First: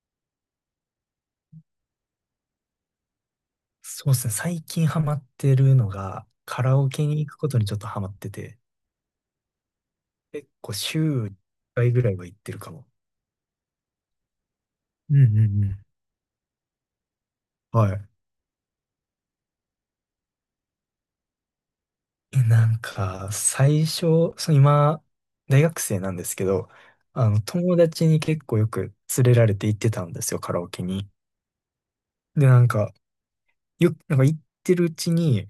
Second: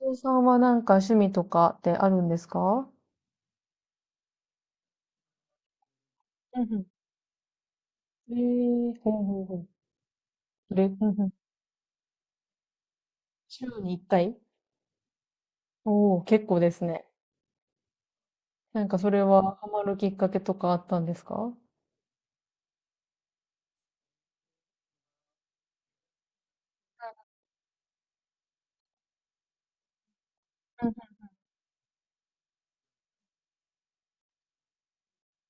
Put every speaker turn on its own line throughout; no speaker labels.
お父さんはなんか趣味とかってあるんですか？
そうですね。最近ハマってるのが、
う
カラ
ん
オケに行くことにちょっとハマって
うん。
て、
ほうほうほう。
結構
それ、うん
週
うん。
1回ぐらいは行ってるかも。
週に1回。
うんうんうん。
おおー、結構ですね。
はい。
なんかそれはハマるきっかけとかあったんですか？うん
なんか、最初、そう、今、大学生なんですけど、あの、友達に結構よく連れられて行ってたんですよ、カラオケに。で、なんか、なんか行ってるうちに、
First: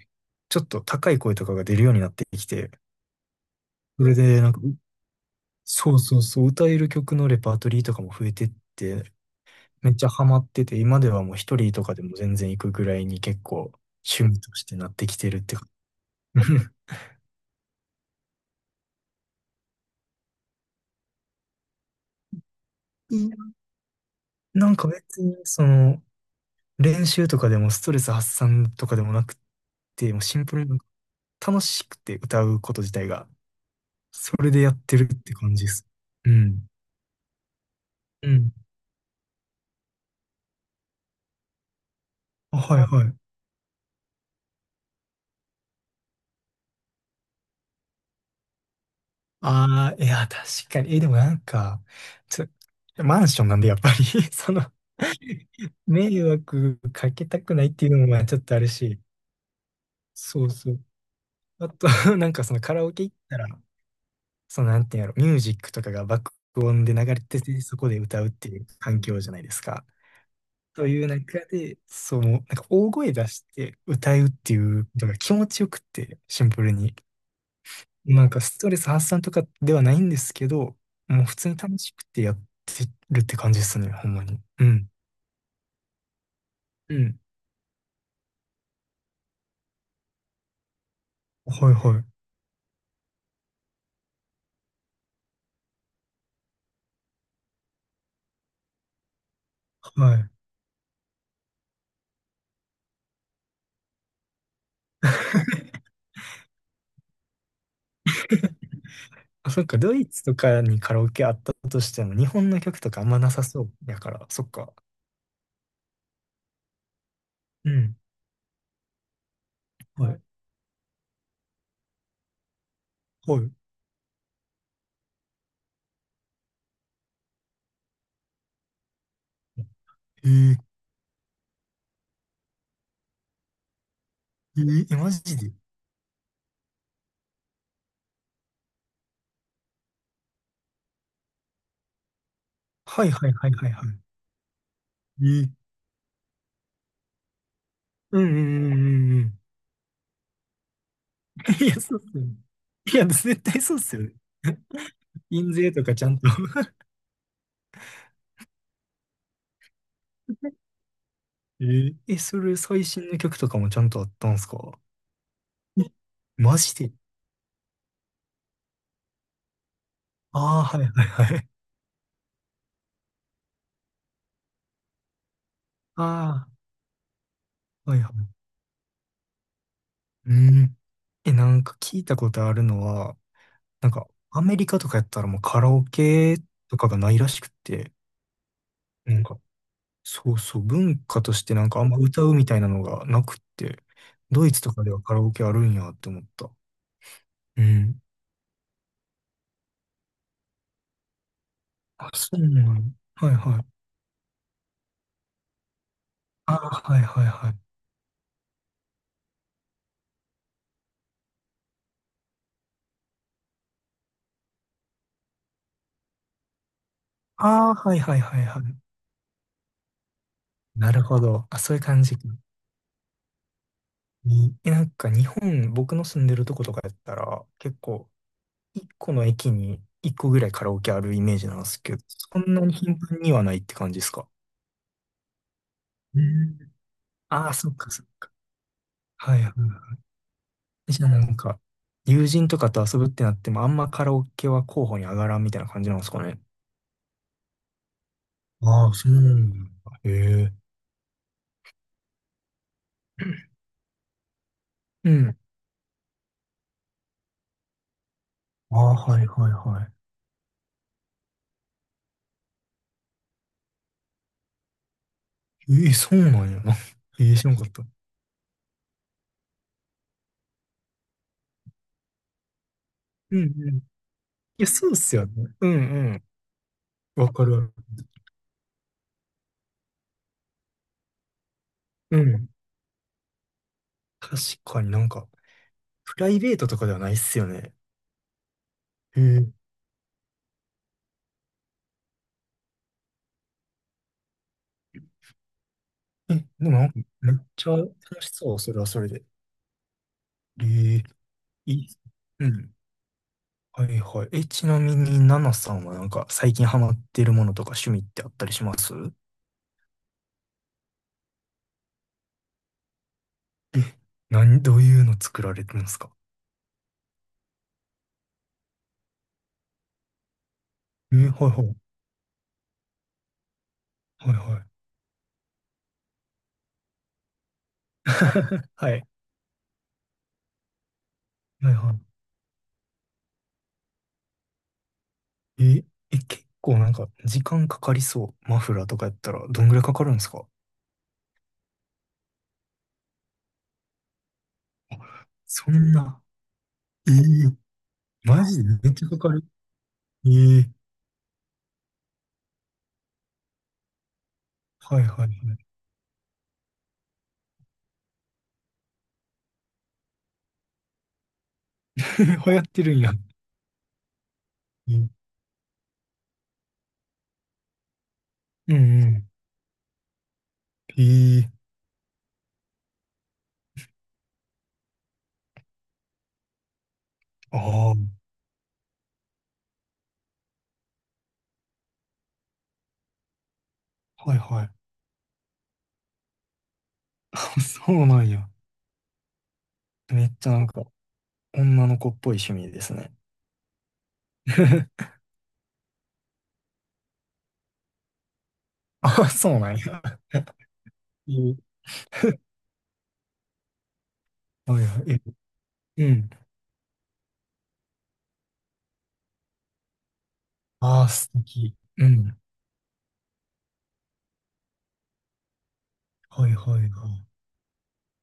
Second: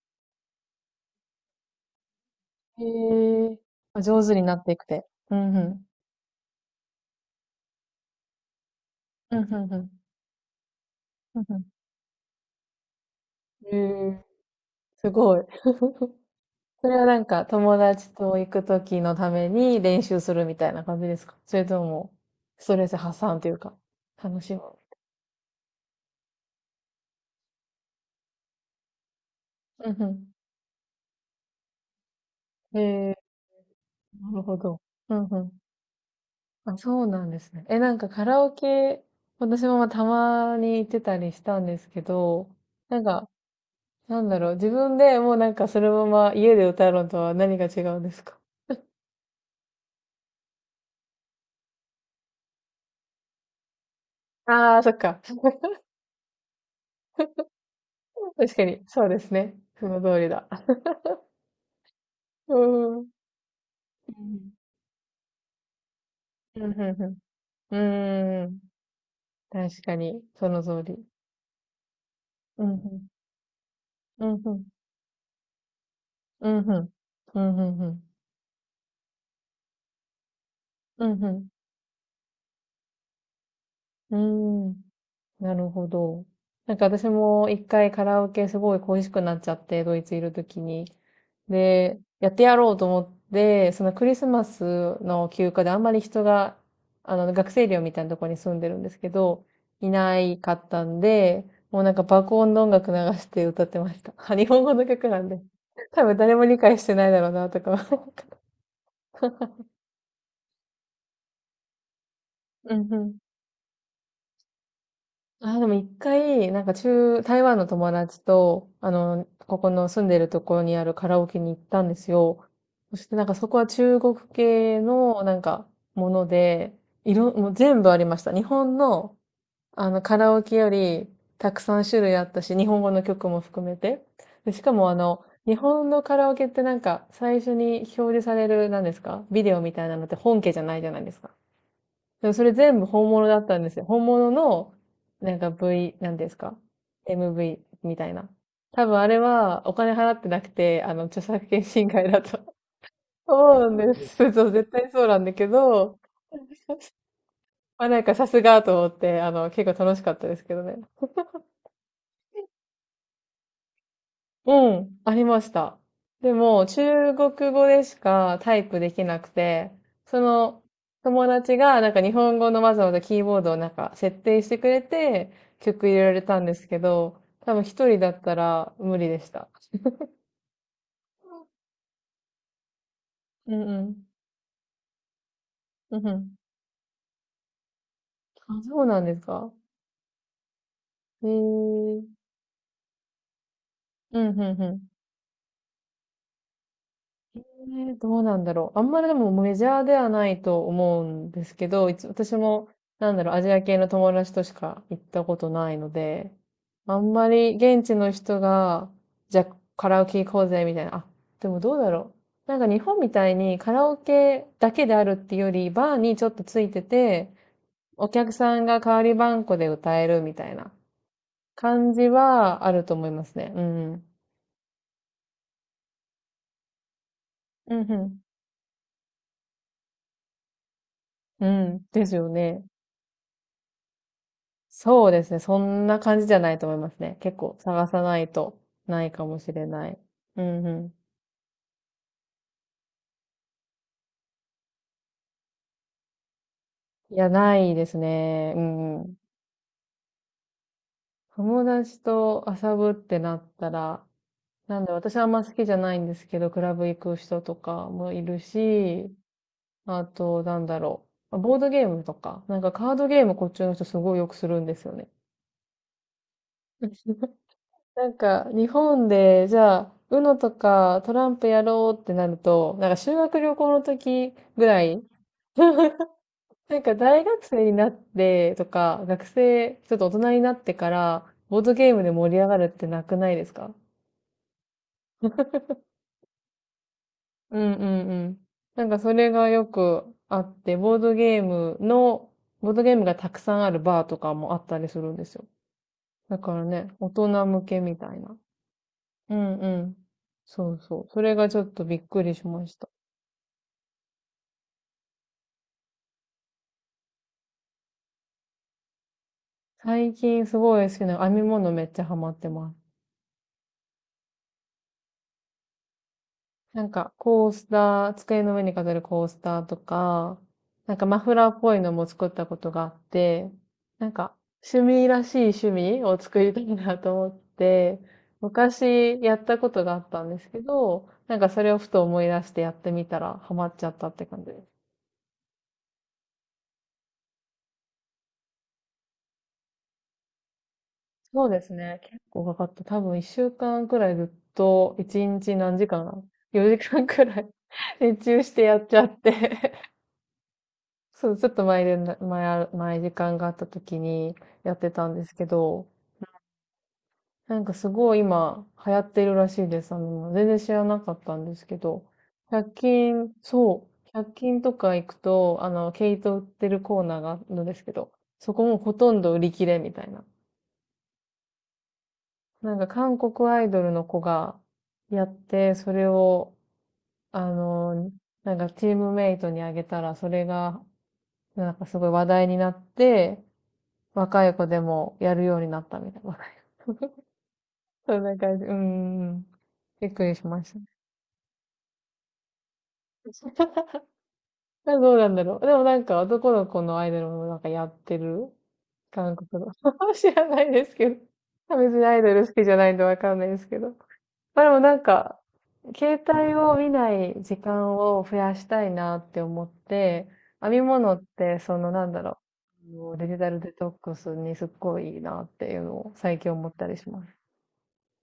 ちょっと高い声とかが出るようになってきて、
うん。へえー、あ、
それ
上手
で、
に
なん
な
か、
っていくて。うんうん。
そうそうそう、歌える曲のレパートリーとかも増えてって、
うんうんうん。
めっちゃハマってて、今ではもう
うん
一
う
人とかでも全然行くぐらいに結構
ん。
趣味としてなって
す
きて
ご
るっ
い。
て感 じ。
そ れはなんか友達と行くときのために練習するみたいな感じですか？それとも、ストレス発散というか、楽しむ。
なんか別に、その、練習とかでもストレス発散とかでもなく
うんう
て、もう
ん。
シンプルになんか楽しくて歌うこと自体
え
が、
な
そ
る
れ
ほ
でや
ど。
ってる
う
っ
ん
て
うん。
感じです。うん。
あ、そうなんですね。なんかカ
う
ラオ
ん。
ケ、私もまあたまに行ってたりしたんですけど、
あ、はい
なん
はい。
か、なんだろう、自分でもうなんかそのまま家で歌うのとは何が違うんですか？
ああ、いや、確かに。え、でもなんか、ちょ、マンションなんでやっぱり その
ああー、そっか。
迷惑かけたくないっていうのもまあちょっ
確
とあ
か
る
に、
し、
そうですね。その通り
そ
だ。
うそう。あと、なんかそ
う
のカラオ
ん。う
ケ
ん
行ったら、そのなんていうんやろ、ミュージックとかが爆
うん
音で流
うん。
れてて、そ
う
こで歌うってい
ん。
う環境じゃないです
確
か。
かに、その通
とい
り。
う中で、そう、なん
う
か
んう
大
ん。
声出して歌
う
うっ
んう
てい
ん。
うのが気持ちよくって、シ
う
ン
んう
プル
ん。
に。
うんうんうん。
なんかストレス発散とかではないんですけど、
う
も
ん
う
う
普
ん。
通に楽しくてやってるって感じですね、ほん
う
まに。う
ん。
ん。
なるほど。なんか
う
私
ん。
も一回カラオケすごい恋しくなっちゃって、ドイツいるときに。
はい
で、
はい。
やってやろうと思って、そのクリスマスの休暇であんまり人が、あの、学生寮みたいなところに住んでるんですけど、い
は
な
い。
いかったんで、もうなんか爆音の音楽流して歌ってました。日本語の曲なんで。多分誰も理解してないだろうな、とか。
あ、そっか、ドイツとかにカラオケあったとしても、日本の
う
曲
ん
と
う
かあん
ん。
まなさそうやから、そっか。
あ、でも一回、なんか台湾の
う
友
ん。
達と、あの、ここの住
は
んで
い。
るところにあるカラオケに行ったんですよ。そしてなんか
は
そ
い。
こは中国系のなんかもので、もう全部ありました。日本のあのカ
え
ラオケ
ー、
よりたくさん種類あったし、日本語の曲も含めて。で、しかもあ
マ
の、
ジで。
日本のカラオケってなんか最初に表示される、なんですかビデオみたいなのって本家じゃないじゃないですか。でもそれ全部
は
本
い
物
はい
だっ
はい
たん
は
で
い
す
は
よ。
い。
本物の、
え
なん
ー、
か なんですか？ MV みたい
うんう
な。
んうんう
多分あれ
んうん。
はお金払ってなくて、あの、著作 権
いや、
侵
そう
害
っす
だ
よね。
と。
いや、絶対
そう
そうっ
なんで
すよね。
す。そう、絶対そうなんだけ
印税とか
ど、
ちゃんと
まあなんかさすがと思って、あの、結構楽しかったですけど ね。
それ最新の曲とかもちゃんとあったんす
う
か？
ん、ありました。
え
で
マ
も、
ジで？
中国語でしかタイプできなくて、そ
あ
の
あー、はいは
友
いはい。
達がなんか日本語のわざわざキーボードをなんか設定してくれて曲入れられたん
あ
ですけど、多分一
あ、は
人
い
だ
は
った
い。
ら無理でした。
うん。なんか聞いたことあるのは、
うんう
なん
ん。
かアメリカとかやったらもうカラオ
うんうん。
ケとかがないらしくって、
あ、そうなんで
な
す
んか
か？
そうそう、文化
へえ。
としてなんかあんま
うん
歌うみたいなのがなくって、
うん
ドイ
う
ツと
ん。
かではカラオケあるんやって思った。う
ね、
ん。
どうなんだろう。あんまりでもメジャーではないと思うんですけど、
あ、
私
そうな
も、
の。
なんだろ
は
う、
い
アジア
はい。
系の友達としか行ったことないので、
ああ、
あ
はい
ん
はい
ま
は
り
い。
現地の人が、じゃあカラオケ行こうぜみたいな。あ、でもどうだろう。なんか日本みたいにカラオケだけであるっていうより、バーにちょっとついてて、
ああ、はい
お
はい
客
はい
さ
は
ん
い。
が代わりばんこで歌えるみたいな
なるほど。あ、そういう
感
感
じ
じか。
はあると思いますね。うんうん。
なんか日本、僕の住んでるとことかやったら、
う
結構、
ん
一個の駅に一個ぐらいカラオケあるイメー
う
ジなん
ん。
で
う
す
ん。
けど、
ですよ
そんな
ね。
に頻繁にはないって感じですか？
そうですね。そんな感
う
じじゃない
ん。
と思いますね。結
ああ、
構
そっ
探
か
さ
そっ
ない
か。
とないか
は
も
いは
しれな
い。
い。うんう
じゃあなんか、友人とかと遊ぶってなっても、あんまカラオケは候補に上がらんみたいな感じなんですかね。
ん。いや、ないですね。う
ああ、
んう
そう
ん。
なんだ。へえ。
友達と遊ぶってなったら、なんで
う
私はあん
ん。
ま好きじゃないんですけど、クラブ行く人とかもいる
ああ、
し、
はいはいは
あと、なんだろう。ボードゲームとか、なんかカードゲームこっちの人すごいよくするんですよね。
い。ええ、そうなんやな。ええ、知らんかった。
なんか、日本で、じゃあ、UNO とかトランプやろうってなると、なんか修
うん
学旅行
うん。
の
い
時ぐ
や、
ら
そうっ
い。
すよね。うんうん。
なんか大
わ
学
かる
生
わ
に
か
なってとか、学生、ちょっと大人になってから、ボードゲームで
る。う
盛り上
ん。
がるってなくないですか？
確かになんか、プライベートとかではないっすよ
う
ね。
んうんうん。なんかそ
へ
れ
え。
がよくあって、ボードゲームがたくさんあるバーとかもあったりするんですよ。
え、
だから
でもなん
ね、
か、
大
めっ
人向
ちゃ
け
楽
みたい
し
な。
そう、それはそれで。
うんうん。
え
そうそ
え、
う。それがちょっ
い
と
いっ
び
す。
っくりし
う
ま
ん。
した。
はいはい。ちなみに、ナナさんはなんか最近ハマってるものとか趣味ってあったりします？
最近すごい好きな編み物めっちゃハマってます。
え、何、どういうの作られてるんですか？
なんか、コースター、机の上に飾るコースターとか、なんか
え、
マ
は
フラー
い
っ
は
ぽ
い。
いのも作ったことがあって、なん
は
か、
いは
趣
い。
味らしい趣味を作りたいなと思って、
はい。
昔やったことがあったんですけど、なんかそ
は
れ
い
をふ
は
と思い出してやってみたらハマっちゃったって感じです。
い。結構なんか時間かかりそう。マフラーとかやったらどんぐらいかかるんですか？
そうですね。結構かかった。多分一週間くらいずっと、一日
そ
何時
ん
間？
な。
4 時間
え
くらい
ー
熱中
マ
して
ジで
やっ
めっ
ちゃ
ちゃか
っ
か
て、
る。えー
そう、ちょっと前でな、前あ前時間があった時にやって
はい
たんで
はい
すけ
はい。
ど、なんかすごい今流行ってるらしいです。あの、全然知らなかったんですけど、
流行っ
100
てるんや。
均、そう、1均と
え
か行
ー
くと、あの、毛糸売ってるコーナーがあるんですけど、そこ
う
もほ
んう
とん
ん。
ど売り切れみたいな。
えー
なんか韓国アイドルの子がやって、それを、あ
ああ、
の、なんかチームメイトにあげたら、それが、なんかすごい話題になって、
はい
若い
は
子
い。
でもやるようになったみたいな。若い子
そう
そ
な
ん
ん
な
や。
感じ。うんうんん。びっく
めっ
りし
ちゃな
ま
ん
し
か、女の子っぽい趣味ですね。
た。あ、 どうなんだろう。でもなんか男の子のアイドルもなんかやってる、
あ、
韓国
そうな
の。
ん や。
知らないですけど。
え
別にアイドル好きじゃないんでわかんないですけど。まあでも
はい
なん
はい。
か、
え、う
携
ん。
帯を見ない時間を増やしたいなって思って、編み
ああ、
物っ
素
て
敵。
そのな
う
んだ
ん。
ろう、あのデジタルデトックスにすっごいいいなっていうのを最
は
近
い
思っ
は
た
い
りし
は
ま
い。
す。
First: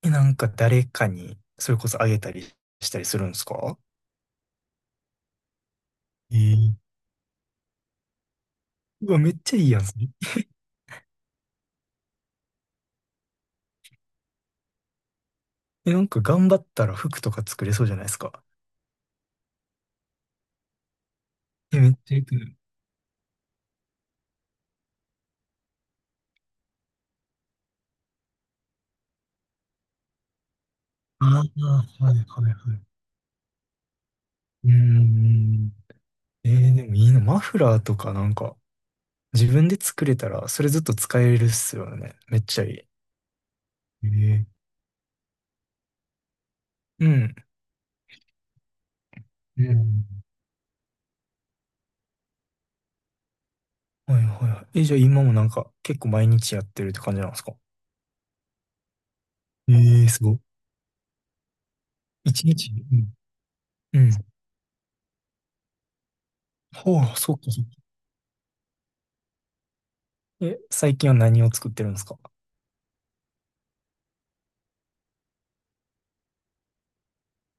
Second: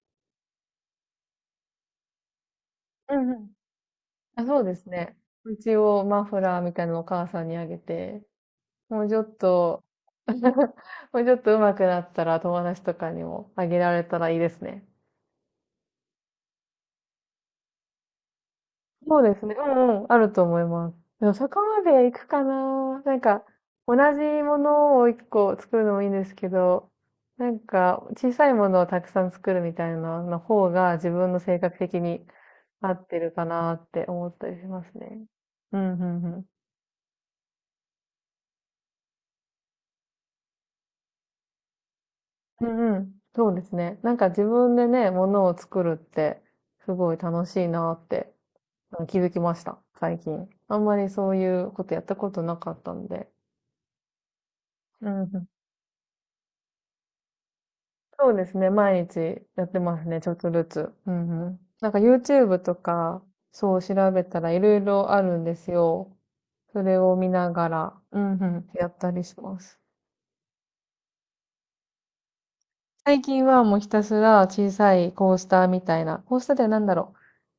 なんか誰かに、それこそあげたりしたり
う
する
ん
ん
う
です
ん。
か？
あ、そうですね。一応マ
え
フラー
ー、
みたいなのをお母さんにあげて、もう
う
ち
わ、
ょ
めっ
っ
ちゃいいやん。
と
それ、
もうちょっと上手くなったら友達とかにもあげられたらいいですね。
なんか頑張ったら服とか作れそうじゃないですか。
そうですね。うんうん。あると思います。でもそこま
めっ
で行
ちゃいい。
くかな。なんか、同じものを一個作るのもいいんですけど、なんか、小さいものをたくさん作るみたいなの方が自
あ
分
あ、
の
は
性格的
い
に
はいはい。
合ってるかなって思ったりし
うー
ますね。
ん。
うん、うん、うん。
でもいいな。マフラーとかなんか、自分で作れたら、それずっと使えるっすよね。めっちゃ
う
い
んうん。そうですね。
い。
なんか自分でね、ものを作るって、す
う
ごい
ん。
楽しいなって、うん、気づきまし
う
た。
ん。
最近。あんまりそういうことやったことなかったんで。
はいはいはい。じゃあ
うん
今も
う
な
ん。
んか結構毎日やってるって感じなんですか？
そうですね。毎日やっ
え
てます
え
ね。
す
ちょっ
ご。
とずつ。うんうん。なんか
一
YouTube
日
と
に、
か、そう
うん。うん。
調べたらいろいろあるんですよ。それ
は
を
あ、
見
そっ
な
かそっ
が
か。
ら、うんうん。やったりします。
最近は何を作ってるんですか？
最近はもうひたすら小さいコースターみたいな、コースターでは何だろう。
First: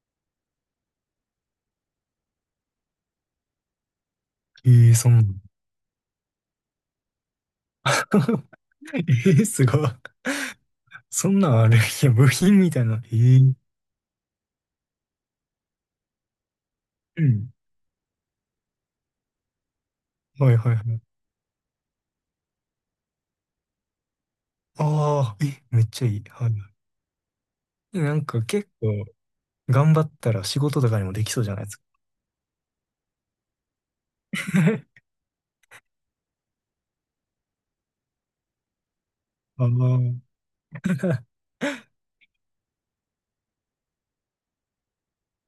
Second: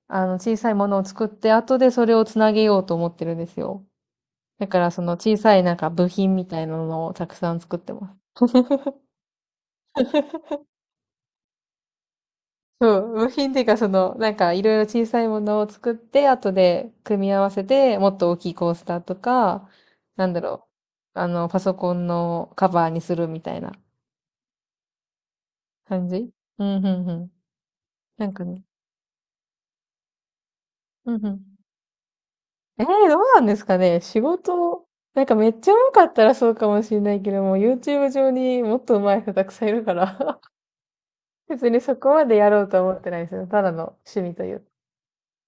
あの、小さいものを作って、後でそれをつなげようと思ってるんですよ。だから
ええ
そ
そ
の
んな。
小さいなんか部品みたいなのをたくさん作ってます。
ええすごい。そんなんある。いや、部品みたい
そ
な。
う、部
ええ。
品っていうかその、なんかいろいろ小さいものを作って、後で組
う
み合わ
ん。
せて、もっと大きいコースターとか、なんだ
はい
ろ
はいはい。
う、あの、パソコンのカバーにするみたいな
ああ、めっち
感
ゃいい。
じ。
はい
う
は
ん、うん、うん。
い。なん
なん
か
かね。
結構頑張ったら仕事とかに
う
も
ん、
で
う
き
ん。
そうじゃないですか。
どうなんですかね。仕事、なんかめっちゃ上手かったらそうかもしれないけども、YouTube 上にもっと上手い人たくさん
あ
いるか
の、
ら、 別にそこまでやろうとは思ってないですよ。ただの趣味という。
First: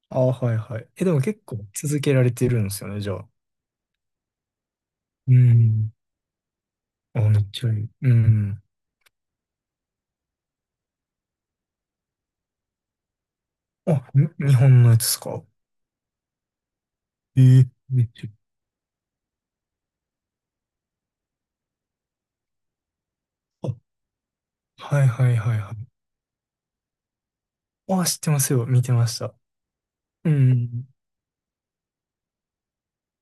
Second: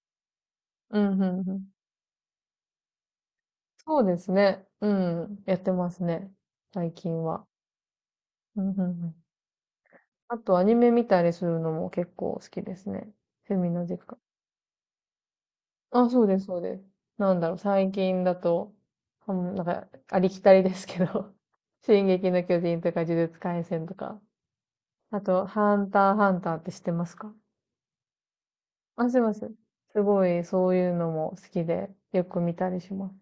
ああ、はいはい。
う
でも
ん、う
結
ん、う
構
ん。
続けられてるんですよね、じゃあ。
そうですね。う
う
ん。やってま
ん。
すね。最
あ、
近
めっ
は。
ちゃいい。う
う
ん。
ん、うん、うん。あとアニメ見たりするのも結構好きですね。趣味の時
あ、
間。
日本のやつですか？
あ、そうです、そうです。なんだろう、
ええ
最
めっ
近
ちゃいい。
だと、うん、まなんか、ありきたりですけど、進撃の巨人とか呪術廻
あ、
戦とか、
はい
あ
はい
と、
はいは
ハ
い。
ンターハンターって知ってますか？
あ、知ってますよ。見て
あ、
ま
す
し
いま
た。
せん。すご
う
い、そう
ん。
いうのも好きで、よく見たりします。